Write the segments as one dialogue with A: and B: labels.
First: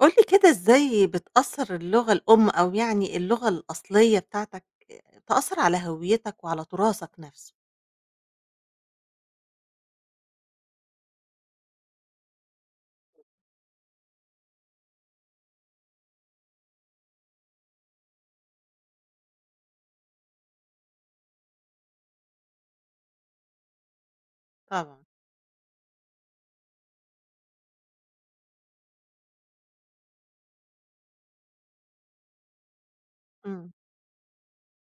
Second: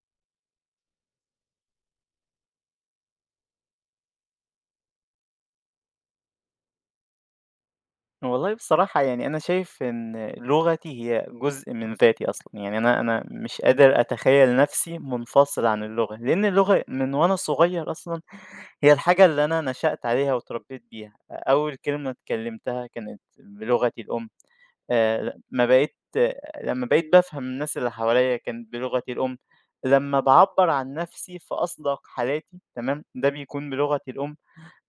A: قُل لي كده إزاي بتأثّر اللغة الأم أو يعني اللغة الأصلية بتاعتك تأثّر على هويتك وعلى تراثك نَفْسه؟
B: والله بصراحة يعني أنا شايف إن لغتي هي جزء من ذاتي أصلًا، يعني أنا مش قادر أتخيّل نفسي منفصل عن اللغة، لإن اللغة من وأنا صغير أصلًا هي الحاجة اللي أنا نشأت عليها واتربيت بيها. أول كلمة اتكلمتها كانت بلغتي الأم،
A: طبعًا.
B: ل ما بقيت لمّا بقيت بافهم الناس اللي حواليّا كانت بلغتي الأم. لمّا باعبّر عن نفسي في أصدق حالاتي تمام، ده بيكون
A: إمم،
B: بلغتي الأم.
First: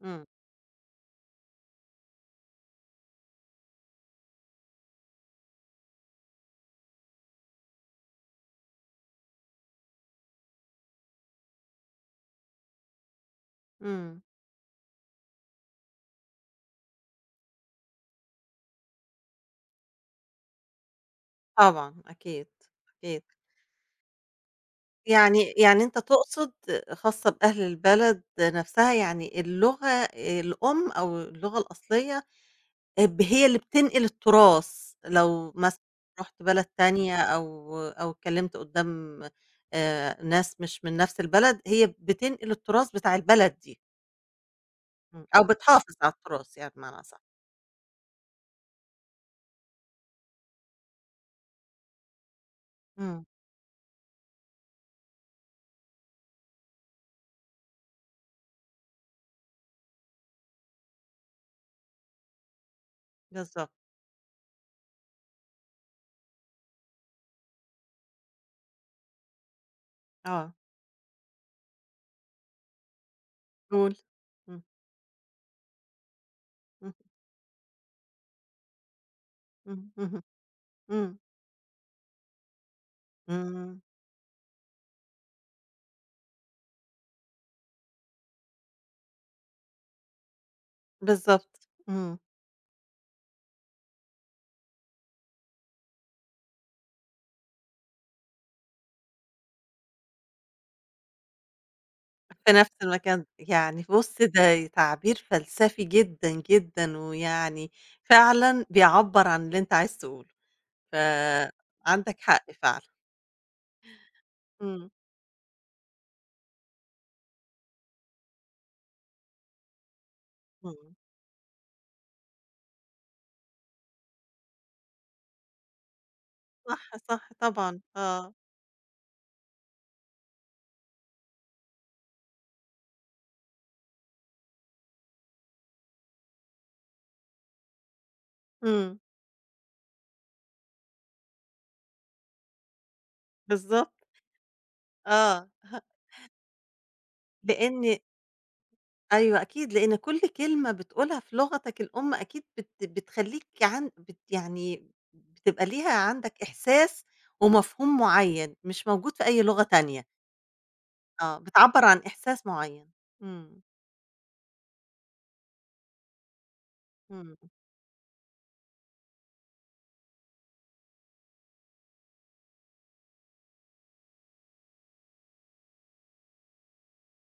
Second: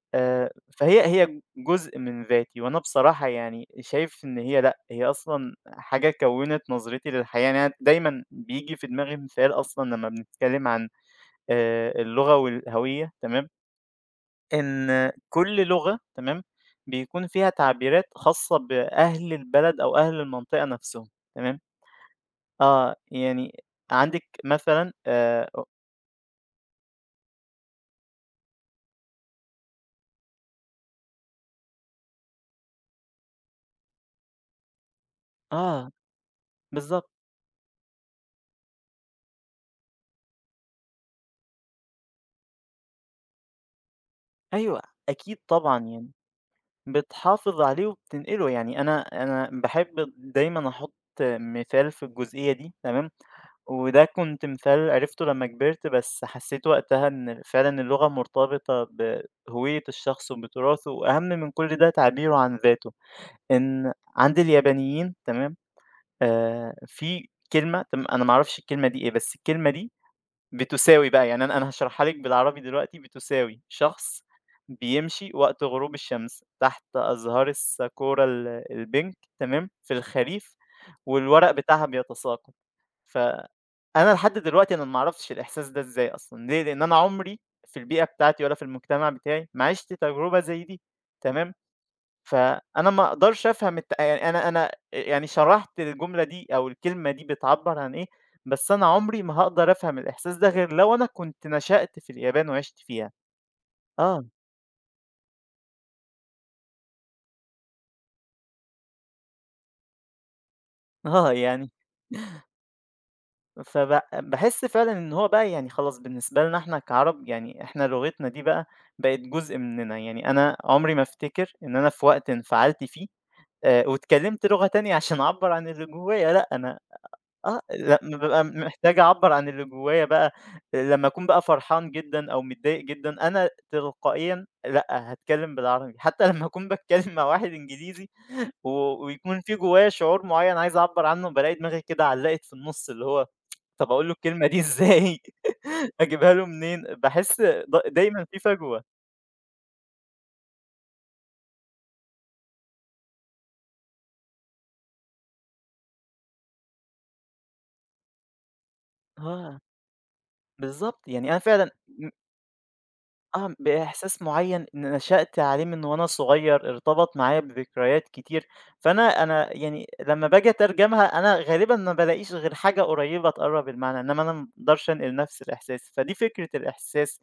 A: إمم،
B: آآ، فهي هي جزء من ذاتي، وأنا بصراحة يعني شايف إن هي لأ، هي أصلًا حاجة كوّنت نظرتي للحياة. يعني أنا دايمًا بييجي في دماغي مثال أصلًا لمّا بنتكلم عن اللغة والهوية تمام،
A: إمم،
B: إن كل لغة تمام، بيكون فيها تعبيرات خاصة بأهل البلد أو أهل المنطقة نفسهم تمام.
A: طبعًا أكيد،
B: آه،
A: أكيد.
B: يعني عندِك مثلًا
A: يعني أنت تقصد خاصة بأهل البلد نَفْسها، يعني اللغة الأم أو اللغة الأصلية ب هي اللي بتنقل التراث، لو مثلًا
B: آه،
A: رُحت بلد
B: بالضبط،
A: تانية أو اتكلمت قدّام ناس مش من نفس البلد، هي بتنقل التراث بتاع البلد دي.
B: أيوه،
A: إمم،
B: أكيد
A: أو
B: طبعًا
A: بتحافظ
B: يعني.
A: على التراث يعني بمعنى أصح.
B: بتحافظ عليه وبتنقله، يعني أنا باحب دايمًا أحُط مثال في الجزئية دي تمام،
A: إمم،
B: وده كنت مثال عرفته لمّا كبرت، بس حسيت وقتها إن فعلًا اللغة مرتبطة بهوية الشخص وبتراثه، وأهم من كل ده تعبيره عن ذاته.
A: بالضبط،
B: إن عند اليابانيين تمام، في كلمة أنا ما أعرفش الكلمة دي إيه، بس الكلمة دي
A: آه،
B: بتساوي بقى، يعني أنا هاشرحها لِك بالعربي دلوقتي، بتساوي
A: قُل.
B: شخص
A: إمم،
B: بيمشي وقت غروب الشمس تحت
A: إمم،
B: أزهار الساكورا الpink تمام،
A: إمم،
B: في
A: اهم،
B: الخريف
A: إمم،
B: والورق بتاعها بيتساقط.
A: إمم،
B: فأنا لحد دلوقتي أنا ما أعرفش الإحساس ده إزاي أصلًا، ليه؟ لأن أنا عمري في البيئة بتاعتي ولا في المجتمع بتاعي ما عِشت تجربة زي دي،
A: بالضبط،
B: تمام؟
A: إمم،
B: فأنا ما أقدرش أفهم يعني أنا يعني شرحت الجملة دي أو الكلمة دي بتعبّر عن إيه، بس أنا عمري ما هاقدر أفهم الإحساس ده غير لو أنا كنت نشأت في اليابان
A: في نفس
B: وعِشت فيها.
A: المكان، يعني بُص
B: آه.
A: ده تعبير فلسفي جدًا، جدًا، ويعني فعلًا بيعبّر عن اللي أنت عايز تقوله.
B: آه، يعني
A: فعندك حق فعلًا.
B: باحس
A: إمم.
B: فعلًا إن هو بقى يعني خلاص بالنسبة لنا إحنا كعرب، يعني إحنا لغتنا دي بقى بقت جزء مننا. يعني أنا
A: إمم.
B: عمري ما أفتكر إن أنا في وقت انفعلت فيه واتكلمت لغة تانية عشان أعبّر عن اللي جوايا، لأ أنا
A: صح، صح
B: آه،
A: طبعًا،
B: لأ
A: آه.
B: بابقى محتاج أعبّر عن اللي جوايا بقى. لمّا أكون بقى فرحان جدًا أو متضايق جدًا، أنا تلقائيًا لأ، هاتكلّم بالعربي. حتى لمّا أكون باتكلّم مع واحد إنجليزي و
A: إمم،
B: ويكون في جوايا شعور معيّن عايز أعبّر عنه، بالاقي دماغي كده علّقت في النُص، اللي هو
A: بالضبط،
B: طَب أقول له الكلمة دي إزاي؟
A: آه.
B: أجيبها له منين؟ باحس
A: لإن
B: دايمًا في فجوة.
A: أيوه أكيد، لإن كل كلمة بتقولها في لغتك الأم أكيد بتخلّيك عن يعني بتبقى ليها عندك إحساس ومفهوم معيّن مش موجود في أي
B: آه،
A: لغة تانية.
B: بالضبط، يعني
A: آه،
B: أنا فعلًا
A: بتعبّر عن إحساس معيّن.
B: آه،
A: إمم،
B: بإحساس معيّن إن نشأت عليه من وأنا صغير، ارتبط
A: إمم.
B: معايا بذكريات كتير. فأنا يعني لمّا باجي أترجمها أنا غالبًا ما بالاقيش غير حاجة قريّبة تقرّب المعنى، إنما أنا ما اقدرش أنقل نفس الإحساس. فدي فكرة الإحساس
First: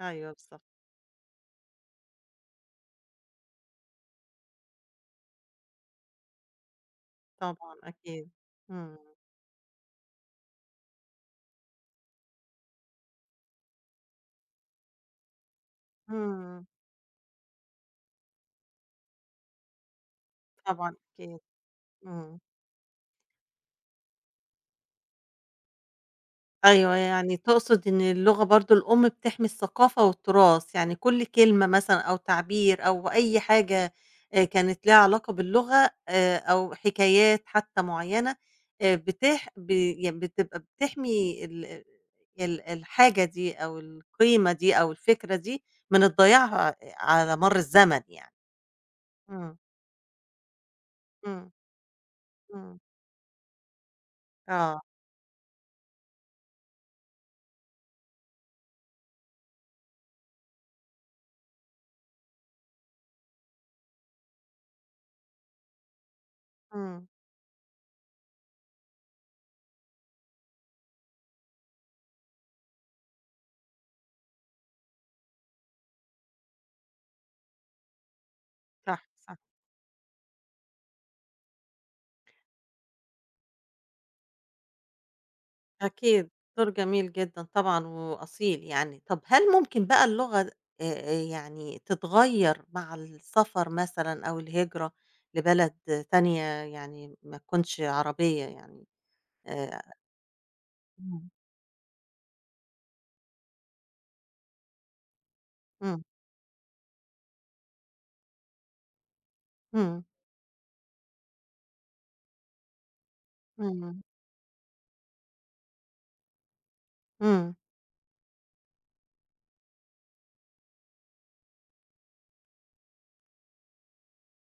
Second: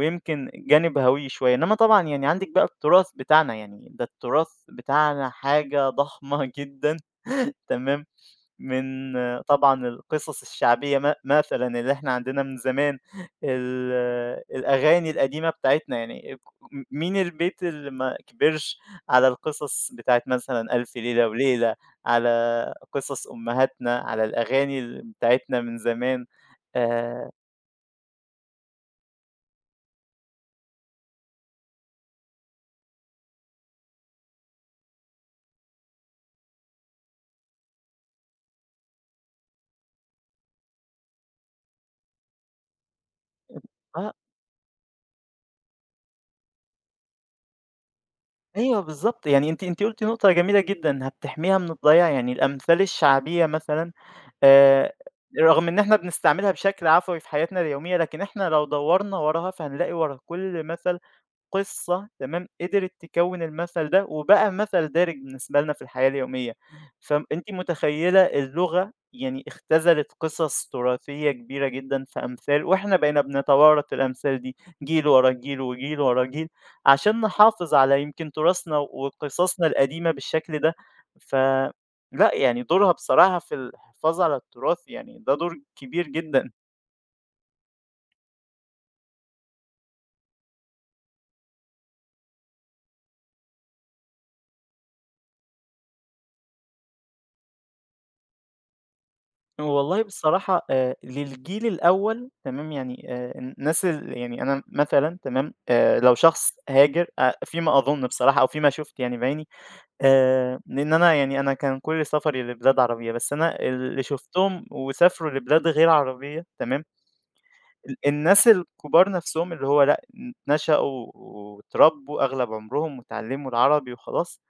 A: أيوه بالضبط،
B: جانب هويّي شوية. إنما طبعًا يعني عندِك بقى التراث بتاعنا، يعني ده التراث بتاعنا حاجة ضخمة جدًا
A: طبعًا
B: تمام.
A: أكيد. إمم،
B: من آه، طبعًا القصص الشعبية مثلًا اللي إحنا عندنا من زمان. ال الأغاني القديمة بتاعتنا يعني
A: إمم،
B: مين البيت اللي ما كبرش على القصص بتاعة مثلًا
A: طبعًا
B: ألف ليلة
A: أكيد،
B: وليلة،
A: إمم.
B: على قصص أمهاتنا، على الأغاني ال بتاعتنا من زمان.
A: أيوه،
B: آآ
A: يعني تقصد إن اللغة برضه الأم بتحمي الثقافة والتراث، يعني كل كلمة مثلًا أو تعبير أو أي حاجة كانت ليها علاقة باللغة أو حكايات حتى معيّنة بتح ب يعني بتبقى بتحمي ال ال الحاجة دي أو
B: آه،
A: القيمة دي أو الفكرة دي من الضياع على مَر الزمن يعني.
B: أيوه بالضبط، يعني
A: إمم،
B: أنتِ قلتِ نقطة جميلة جدًا، إنها
A: إمم،
B: بتحميها من الضياع. يعني
A: إمم،
B: الأمثال الشعبية مثلًا
A: آه،
B: آآ رغم إن إحنا بنستعملها بشكل عفوي في حياتنا اليومية، لكن إحنا لو دوّرنا وراها فهنلاقي ورا كل مثل قصة تمام، قدرت تكوّن المثل ده، وبقى مثل دارج بالنسبة لنا في الحياة اليومية.
A: إمم،
B: فأنتِ متخيّلة اللغة يعني اختزلت قصص تراثية كبيرة جدًا في أمثال، وإحنا بقينا بنتوارث الأمثال دي جيل ورا جيل، وجيل ورا جيل، عشان نحافظ على يمكن تراثنا
A: صح، صح.
B: وقصصنا القديمة بالشكل ده. ف لأ، يعني دورها بصراحة في الحفاظ على التراث يعني ده دور كبير
A: أكيد،
B: جدًا.
A: دور جميل جدًا طبعًا وأصيل يعني. طب هل ممكن بقى اللغة د يعني تتغيّر مع السفر مثلًا أو الهجرة لبلد تانية يعني ما تكونش عربية يعني آآ
B: والله بصراحة
A: إمم.
B: للجيل الأول تمام، يعني الناس ال يعني أنا مثلًا تمام،
A: إمم،
B: لو شخص هاجر فيما أظن بصراحة أو فيما شُفت يعني بعيني
A: إمم،
B: لإن أنا يعني أنا كان كل سفري لبلاد عربية، بس أنا
A: إمم،
B: اللي شُفتهم وسافروا لبلاد غير عربية تمام.
A: إمم،
B: الناس الكبار نفسهم اللي هو لأ، نشأوا واتربوا أغلب عمرهم واتعلموا العربي وخلاص.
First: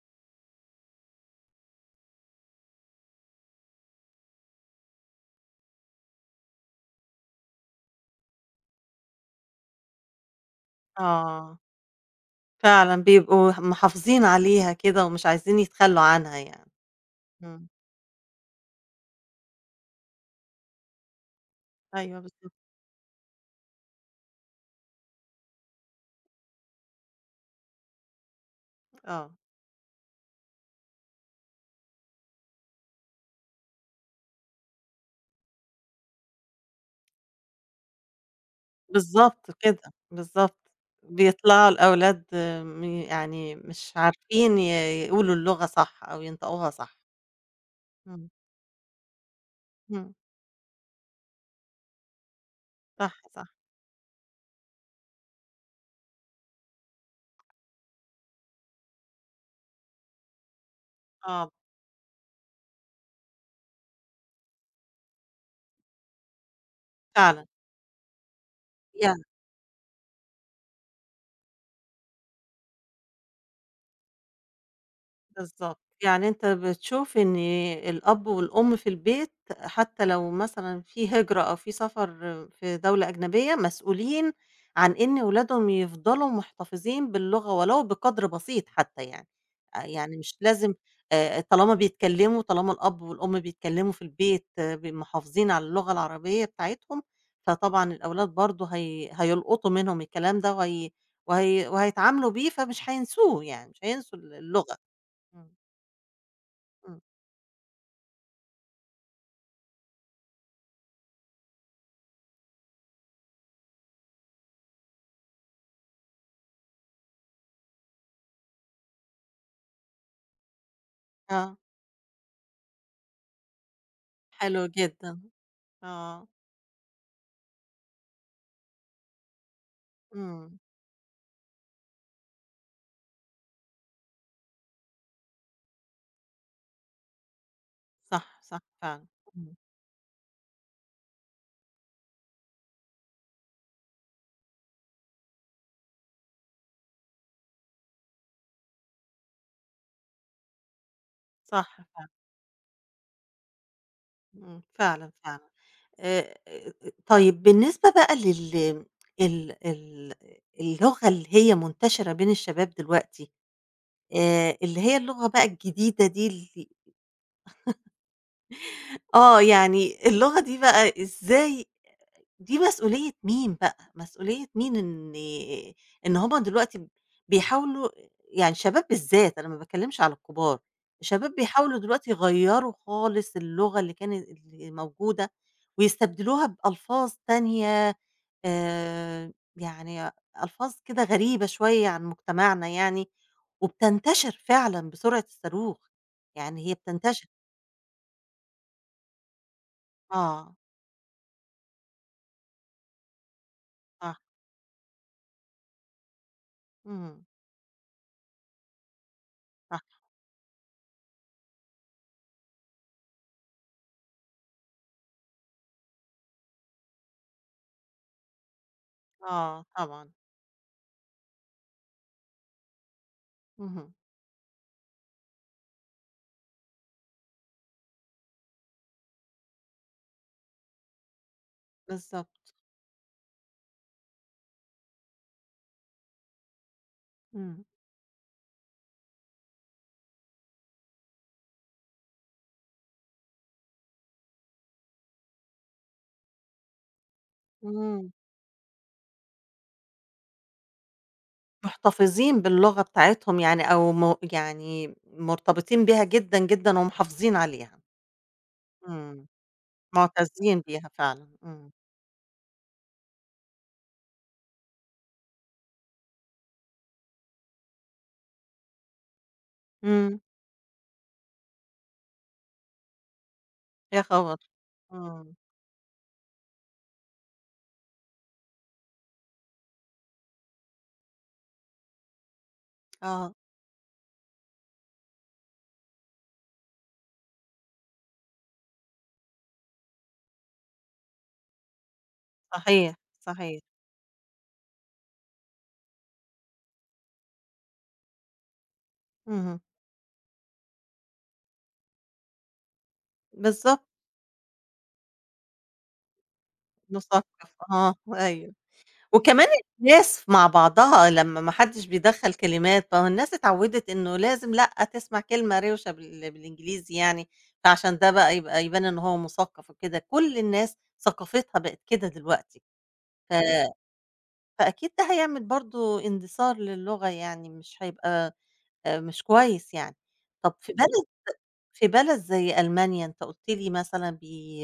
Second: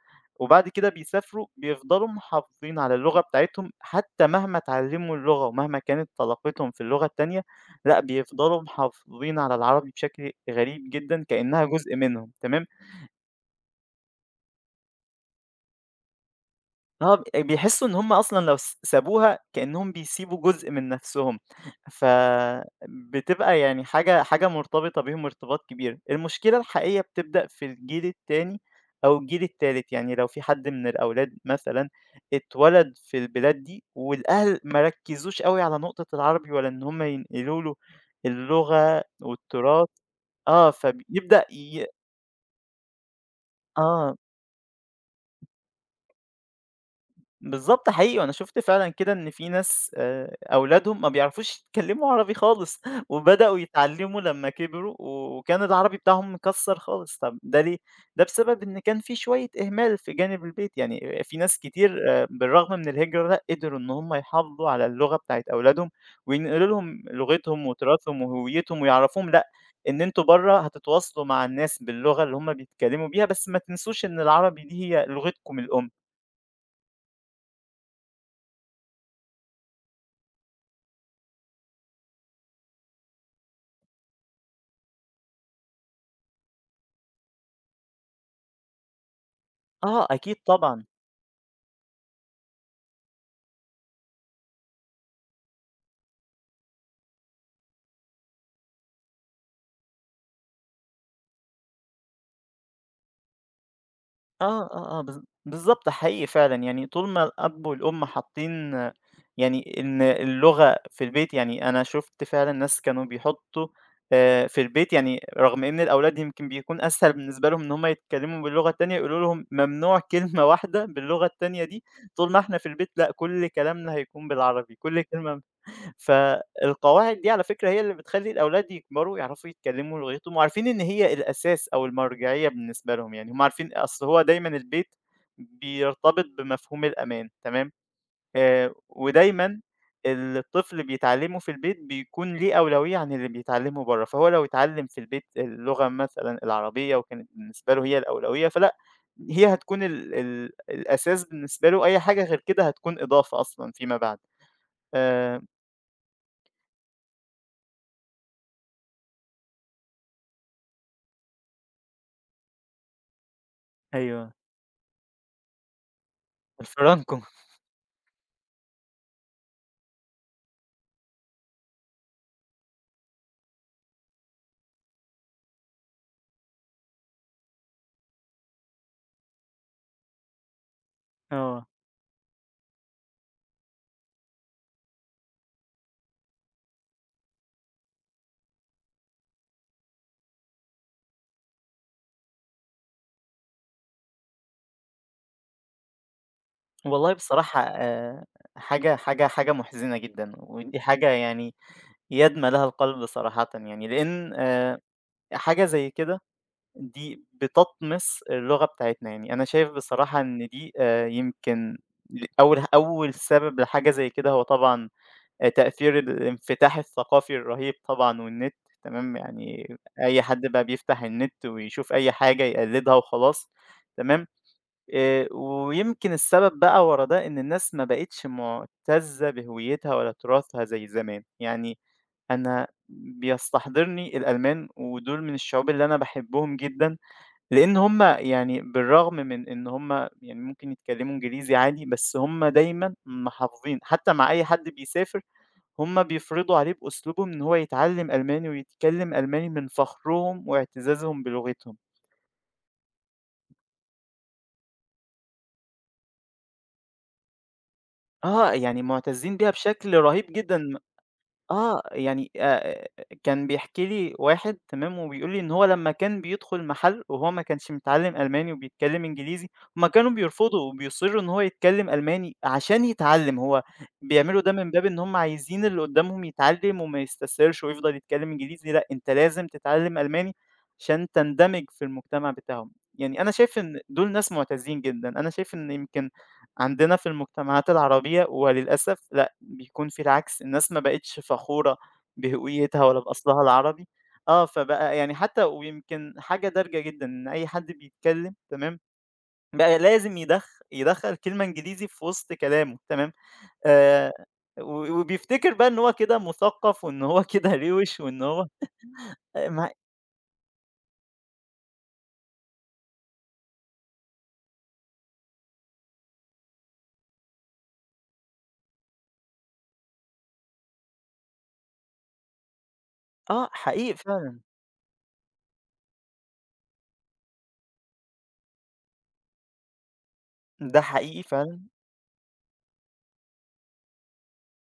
B: وبعد كده بيسافروا بيفضلوا محافظين على اللغة بتاعتهم، حتى مهما اتعلموا اللغة ومهما كانت طلاقتهم في اللغة التانية، لأ، بيفضلوا محافظين على العربي بشكل غريب جدًا
A: آه،
B: كأنها جزء منهم، تمام؟
A: فعلًا بيبقوا محافظين عليها كده ومش عايزين يتخلّوا عنها يعني.
B: آه،
A: إمم،
B: بيحسّوا إن هُم أصلًا لو سابوها كإنّهم بيسيبوا جزء من نَفْسهم،
A: أيوه بالضبط،
B: فبتبقى يعني حاجة مرتبطة بيهم ارتباط كبير. المشكلة الحقيقية بتبدأ في الجيل التاني أو
A: آه.
B: الجيل التالت. يعني لو في حد من الأولاد مثلًا اتولد في البلاد دي والأهل ما ركّزوش أوي على نقطة العربي ولا إن هُم ينقلوا له اللغة
A: بالضبط
B: والتراث
A: كده، بالضبط.
B: آه، فبيبدأ
A: بيطلعوا الأولاد يعني مش
B: آه.
A: عارفين يقولوا اللغة صح أو ينطقوها صح.
B: بالضبط حقيقي،
A: إمم،
B: وأنا شُفت فعلًا كده إن في ناس
A: إمم،
B: أولادهم ما بيعرفوش يتكلموا عربي خالص،
A: صح، صح،
B: وبدأوا يتعلموا لمّا كبروا، وكان العربي بتاعهم مكسّر خالص، طَب ده ليه؟ ده بسبب إن كان في شوية إهمال في جانب البيت. يعني في
A: آه،
B: ناس كتير بالرغم من الهجرة لأ، قدروا إن هم يحافظوا على اللغة بتاعة أولادهم، وينقلوا لهم
A: فعلًا.
B: لغتهم وتراثهم وهويتهم، ويعرفوهم لأ، إن أنتم برّه هتتواصلوا مع الناس باللغة اللي هم بيتكلموا بيها، بس ما تنسوش إن العربي دي هي لغتكم
A: بالضبط،
B: الأم.
A: يعني أنت بتشوف إن الأب والأم في البيت حتى لو مثلًا في هجرة أو في سفر في دولة أجنبية، مسؤولين عن إن ولادهم يفضلوا محتفظين باللغة ولو بقدر بسيط حتى يعني،
B: آه،
A: يعني مش
B: أكيد
A: لازم
B: طبعًا.
A: طالما بيتكلموا طالما الأب والأم بيتكلموا في البيت محافظين على اللغة العربية بتاعتهم، فطبعًا الأولاد برضه هيلقطوا منهم الكلام ده وهيتعاملوا بيه، فمش هينسوه يعني، مش هينسوا
B: آه،
A: اللغة.
B: آه، آه،
A: إمم.
B: بالضبط حقيقي فعلًا، يعني
A: إمم.
B: طول ما الأب والأم حاطين آه، يعني إن اللغة في البيت، يعني أنا شُفت فعلًا ناس كانوا بيحطّوا في البيت، يعني رغم إن الأولاد يمكن بيكون أسهل بالنسبة لهم إن هم يتكلموا باللغة التانية، يقولوا لهم ممنوع كلمة واحدة باللغة
A: آه،
B: التانية دي، طول ما إحنا في البيت لأ، كل كلامنا هيكون
A: حلو
B: بالعربي، كل
A: جدًا،
B: كلمة
A: آه،
B: فالقواعد دي على فكرة هي اللي بتخلّي الأولاد يكبروا يعرفوا يتكلموا لغتهم،
A: إمم،
B: وعارفين إن هي الأساس أو المرجعية بالنسبة لهم. يعني هُم عارفين أصل هو دايمًا البيت بيرتبط بمفهوم الأمان تمام،
A: صح، صح فعلًا، إمم،
B: ودايمًا الطفل بيتعلمه في البيت بيكون ليه أولوية عن اللي بيتعلمه برّه، فهو لو اتعلم في البيت اللغة مثلًا العربية وكانت بالنسبة له هي الأولوية، فلأ هي هتكون ال ال الأساس بالنسبة
A: صح
B: له، أي
A: فعلًا،
B: حاجة غير كده هتكون إضافة أصلًا فيما بعد.
A: إمم، فعلًا،
B: آآ
A: فعلًا، آآ، طيب بالنسبة بقى لل ال ال اللغة اللي هي منتشرة بين الشباب دلوقتي،
B: أيوه.
A: اللي هي اللغة بقى الجديدة دي
B: الفرانكو
A: آه، يعني اللغة دي بقى إزاي، دي مسؤولية مين بقى، مسؤولية مين إن هُم دلوقتي بيحاولوا يعني شباب بالذات، أنا ما باتكلمش على الكبار، الشباب
B: آه.
A: بيحاولوا دلوقتي يغيّروا خالص اللغة اللي موجودة ويستبدلوها بألفاظ تانية، يعني ألفاظ كده غريبة شوية عن مجتمعنا يعني، وبتنتشر فعلًا بسرعة الصاروخ، يعني هي
B: والله
A: بتنتشر.
B: بصراحة حاجة محزنة جدًا،
A: آه،
B: ودي حاجة يعني يدمى لها القلب صراحةً، يعني
A: صح،
B: لإن حاجة زي كده
A: إمم،
B: دي بتطمس اللغة بتاعتنا. يعني أنا شايف
A: صح،
B: بصراحة إن دي يمكن أول سبب لحاجة زي كده هو طبعًا تأثير الانفتاح الثقافي الرهيب طبعًا والنت تمام،
A: آه
B: يعني
A: طبعًا،
B: أي حد بقى بيفتح النت ويشوف أي حاجة يقلدها وخلاص
A: اهم،
B: تمام. ويمكن السبب بقى ورا ده إن الناس ما بقِتش مُعتزّة بهويتها ولا تراثها زي زمان. يعني
A: بالضبط.
B: أنا بيستحضرني الألمان ودول من الشعوب اللي أنا باحبهم جدًا،
A: إمم،
B: لإن هُم يعني بالرغم من إن هُم يعني ممكن يتكلموا إنجليزي عادي، بس هُم دايمًا محافظين، حتى مع أي حد بيسافر هُم بيفرضوا عليه بأسلوبهم إن هو
A: إمم،
B: يتعلم ألماني ويتكلم ألماني من فخرهم واعتزازهم بلغتهم.
A: محتفظين باللغة بتاعتهم يعني أو م يعني مرتبطين بيها جدًا، جدًا ومحافظين عليها.
B: آه، يعني
A: إمم،
B: مُعتزين بيها بشكل رهيب
A: معتزين
B: جدًا.
A: بيها فعلًا، إمم،
B: آه، يعني كان بيحكي لي واحد تمام، وبيقول لي إن هو لمّا كان بيدخل محل وهو ما كانش متعلّم ألماني وبيتكلّم إنجليزي، هُم كانوا
A: إمم،
B: بيرفضوا وبيصرّوا إن هو يتكلّم ألماني عشان يتعلّم. هو
A: يا خبر!
B: بيعملوا ده من باب إن هُم
A: إمم،
B: عايزين اللي قدّامهم يتعلّم وما يستسهلش ويفضل يتكلّم إنجليزي، لأ أنت لازم تتعلّم ألماني عشان تندمج في المجتمع بتاعهم. يعني أنا
A: آه،
B: شايف إن دول ناس مُعتزين جدًا، أنا شايف إن يمكن عندنا في المجتمعات العربية وللأسف لأ، بيكون في العكس، الناس ما بقِتش فخورة بهويتها
A: صحيح،
B: ولا بأصلها
A: صحيح،
B: العربي آه. فبقى يعني حتى ويمكن حاجة دارجة جدًا إن أي حد بيتكلّم تمام،
A: اهم،
B: بقى لازم يدخّل كلمة إنجليزي في وسط كلامه تمام،
A: بالضبط،
B: آآ و وبيفتكر بقى إن هو كده مثقّف وإن هو
A: مثقف،
B: كده
A: آه،
B: روِش وإن هو
A: أيوه. وكمان
B: ما
A: الناس مع بعضها لمّا ما حدّش بيدخّل كلمات، ما هو الناس اتعوّدت إنه لازم لأ، تسمع كلمة روشة بالإنجليزي يعني، فعشان ده بقى يبقى يبان إن هو مثقّف وكده، كل الناس ثقافتها بقت كده دلوقتي. ف
B: آه، حقيقي فعلًا،
A: فأكيد ده هيعمل برضه اندثار للغة، يعني مش هيبقى مش كويس يعني. طَب
B: ده حقيقي فعلًا،
A: في بلد زي ألمانيا أنت قُلت لي مثلًا بي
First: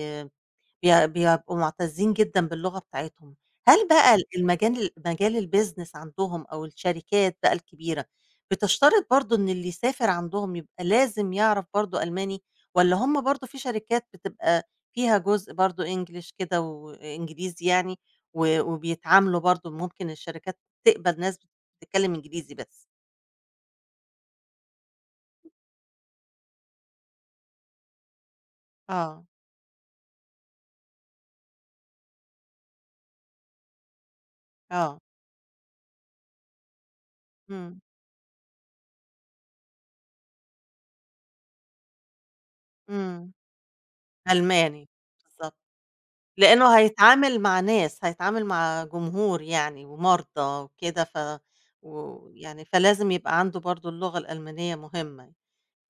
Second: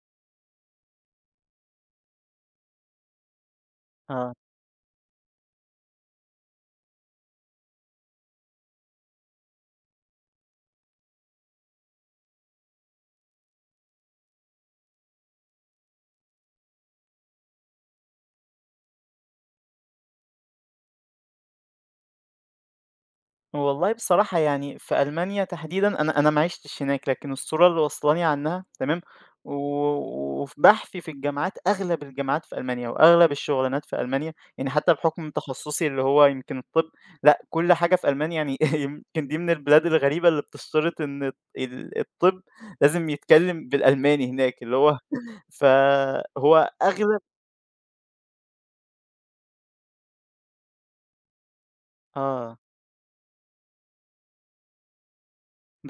A: بي بيبقوا مُعتزّين جدًا باللغة بتاعتهم. هل بقى ال
B: آه.
A: المجال مجال الbusiness عندهم أو الشركات بقى الكبيرة، بتشترط برضه إن اللي يسافر عندهم يبقى لازم يعرف برضه ألماني، والّا هم برضه في شركات بتبقى فيها جزء برضه English كده وإنجليزي يعني، و وبيتعاملوا برضه ممكن الشركات تقبل ناس بتتكلم إنجليزي بس؟
B: والله بصراحة يعني في ألمانيا تحديدًا أنا ما عِشتش هناك، لكن الصورة اللي واصلاني عنها تمام،
A: آه،
B: و وفي بحثي في الجامعات أغلب الجامعات في ألمانيا وأغلب الشغلانات في ألمانيا، يعني حتى
A: آه،
B: بحكم تخصصي اللي هو يمكن الطب، لأ كل
A: إمم،
B: حاجة في ألمانيا يعني يمكن دي من البلاد الغريبة اللي بتشترط إن الطب لازم
A: إمم،
B: يتكلم بالألماني هناك، اللي
A: ألماني،
B: هو
A: بالضبط.
B: فهو
A: لإنه
B: أغلب
A: هيتعامل مع ناس، هيتعامل مع جمهور يعني ومرضى وكده،
B: آه.
A: ويعني فلازم يبقى عنده برضه اللغة الألمانية مهمة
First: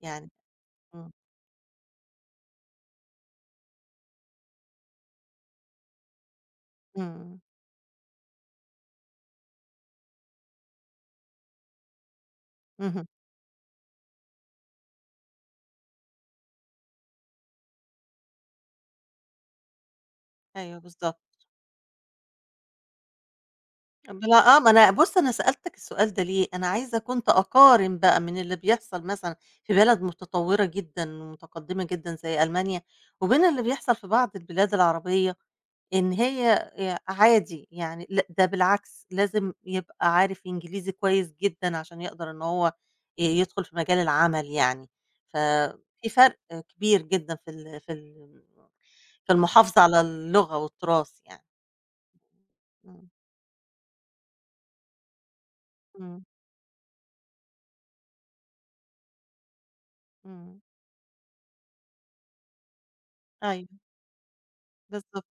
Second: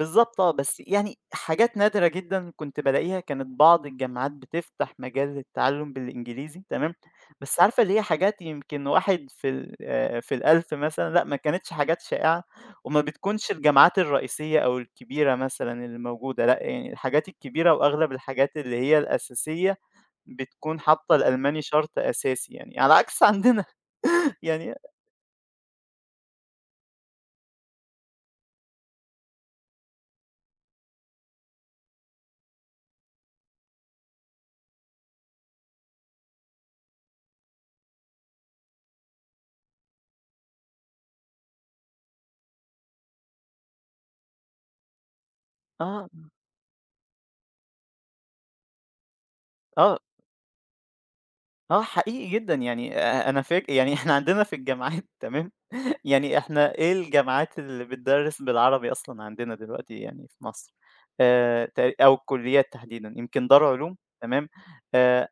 A: يعني.
B: آه، بس
A: إمم،
B: يعني حاجات نادرة جدًا كنت بالاقيها، كانت بعض الجامعات بتفتح مجال للتعلُّم بالإنجليزي تمام،
A: إمم،
B: بس عارفة اللي هي حاجات يمكن واحد في ال في ال1000 مثلًا، لأ ما كانتش حاجات شائعة وما
A: اهم،
B: بتكونش الجامعات الرئيسية أو الكبيرة مثلًا اللي موجودة. لأ يعني الحاجات الكبيرة وأغلب الحاجات اللي هي الأساسية
A: أيوه
B: بتكون حاطة
A: بالضبط.
B: الألماني شرط أساسي يعني، على عكس عندنا
A: بلا آه، ما
B: يعني
A: أنا بُص أنا سألتك السؤال ده ليه، أنا عايزة كنت أقارن بقى من اللي بيحصل مثلًا في بلد متطورة جدًا ومتقدمة جدًا زي ألمانيا، وبين اللي بيحصل في بعض البلاد العربية، إن هي عادي، يعني لأ ده بالعكس، لازم يبقى عارف إنجليزي كويس جدًا عشان يقدر إن هو يدخل في مجال العمل يعني، ففي
B: آه،
A: فرق كبير جدًا في ال في ال في المحافظة
B: آه،
A: على اللغة والتراث يعني.
B: آه حقيقي جدًا يعني
A: إمم،
B: أنا فاك يعني إحنا عندنا في الجامعات تمام،
A: إمم،
B: يعني إحنا إيه الجامعات اللي بتدرّس بالعربي أصلًا عندنا دلوقتي يعني في
A: إمم،
B: مصر؟ أو الكليات تحديدًا، يمكن دار
A: أيوه
B: علوم تمام،
A: بالضبط،
B: آآ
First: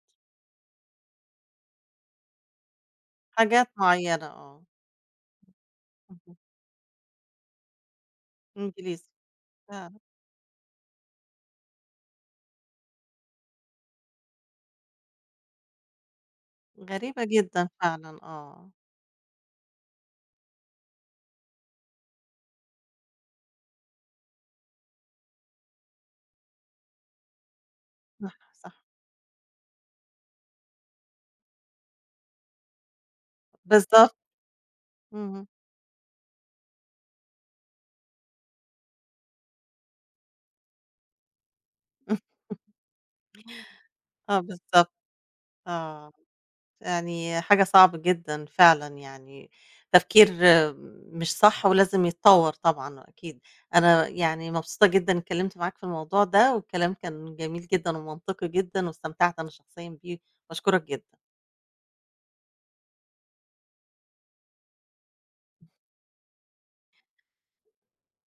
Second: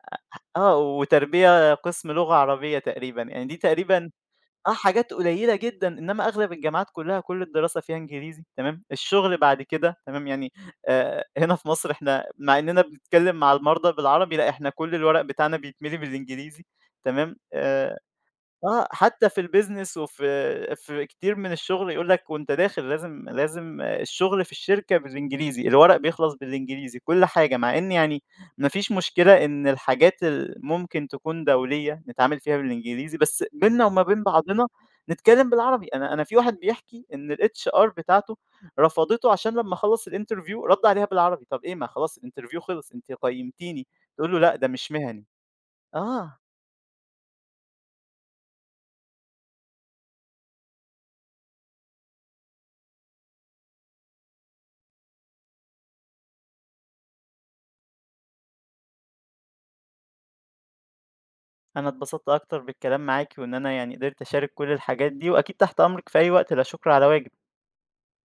B: آه، وتربية قسم لغة عربية تقريبًا، يعني دي
A: حاجات
B: تقريبًا
A: معيّنة آه،
B: آه، حاجات قليلة جدًا. إنما
A: اهم،
B: أغلب الجامعات كلّها كل الدراسة فيها إنجليزي تمام،
A: إنجليزي
B: الشغل بعد كده
A: فعلًا،
B: تمام. يعني هنا في مصر إحنا مع إننا بنتكلّم مع المرضى بالعربي، لأ إحنا كل الورق بتاعنا بيتملي بالإنجليزي
A: غريبة
B: تمام.
A: جدًا فعلًا آه،
B: آه، حتى في الbusiness في كتير من الشغل يقول لك وأنت داخل لازم الشغل في الشركة بالإنجليزي، الورق بيخلص بالإنجليزي، كل حاجة، مع إن يعني
A: صح،
B: ما
A: صح،
B: فيش مشكلة إن الحاجات ال ممكن تكون دولية نتعامل فيها بالإنجليزي، بس بيننا وما
A: بالضبط،
B: بين بعضنا
A: اهم،
B: نتكلم بالعربي. أنا في واحد بيحكي إن الHR بتاعته رفضته عشان لمّا خلّص الinterview رد عليها بالعربي، طَب إيه ما خلاص الinterview خلص أنتِ قيّمتيني، تقول
A: آه
B: له لأ ده
A: بالضبط،
B: مش مهني،
A: آه.
B: آه.
A: يعني حاجة صعبة جدًا فعلًا يعني، تفكير آه، مش صح ولازم يتطور طبعًا أكيد. أنا يعني مبسوطة جدًا اتكلمت معاك في الموضوع ده، والكلام كان جميل جدًا ومنطقي جدًا واستمتعت أنا شخصيًا بيه، باشكرك جدًا.
B: أنا اتبسطت أكتر بالكلام معاكِ، وإن أنا يعني قدرت أشارك كل الحاجات دي، وأكيد تحت أمرِك في أي وقت، لا شكر على واجب.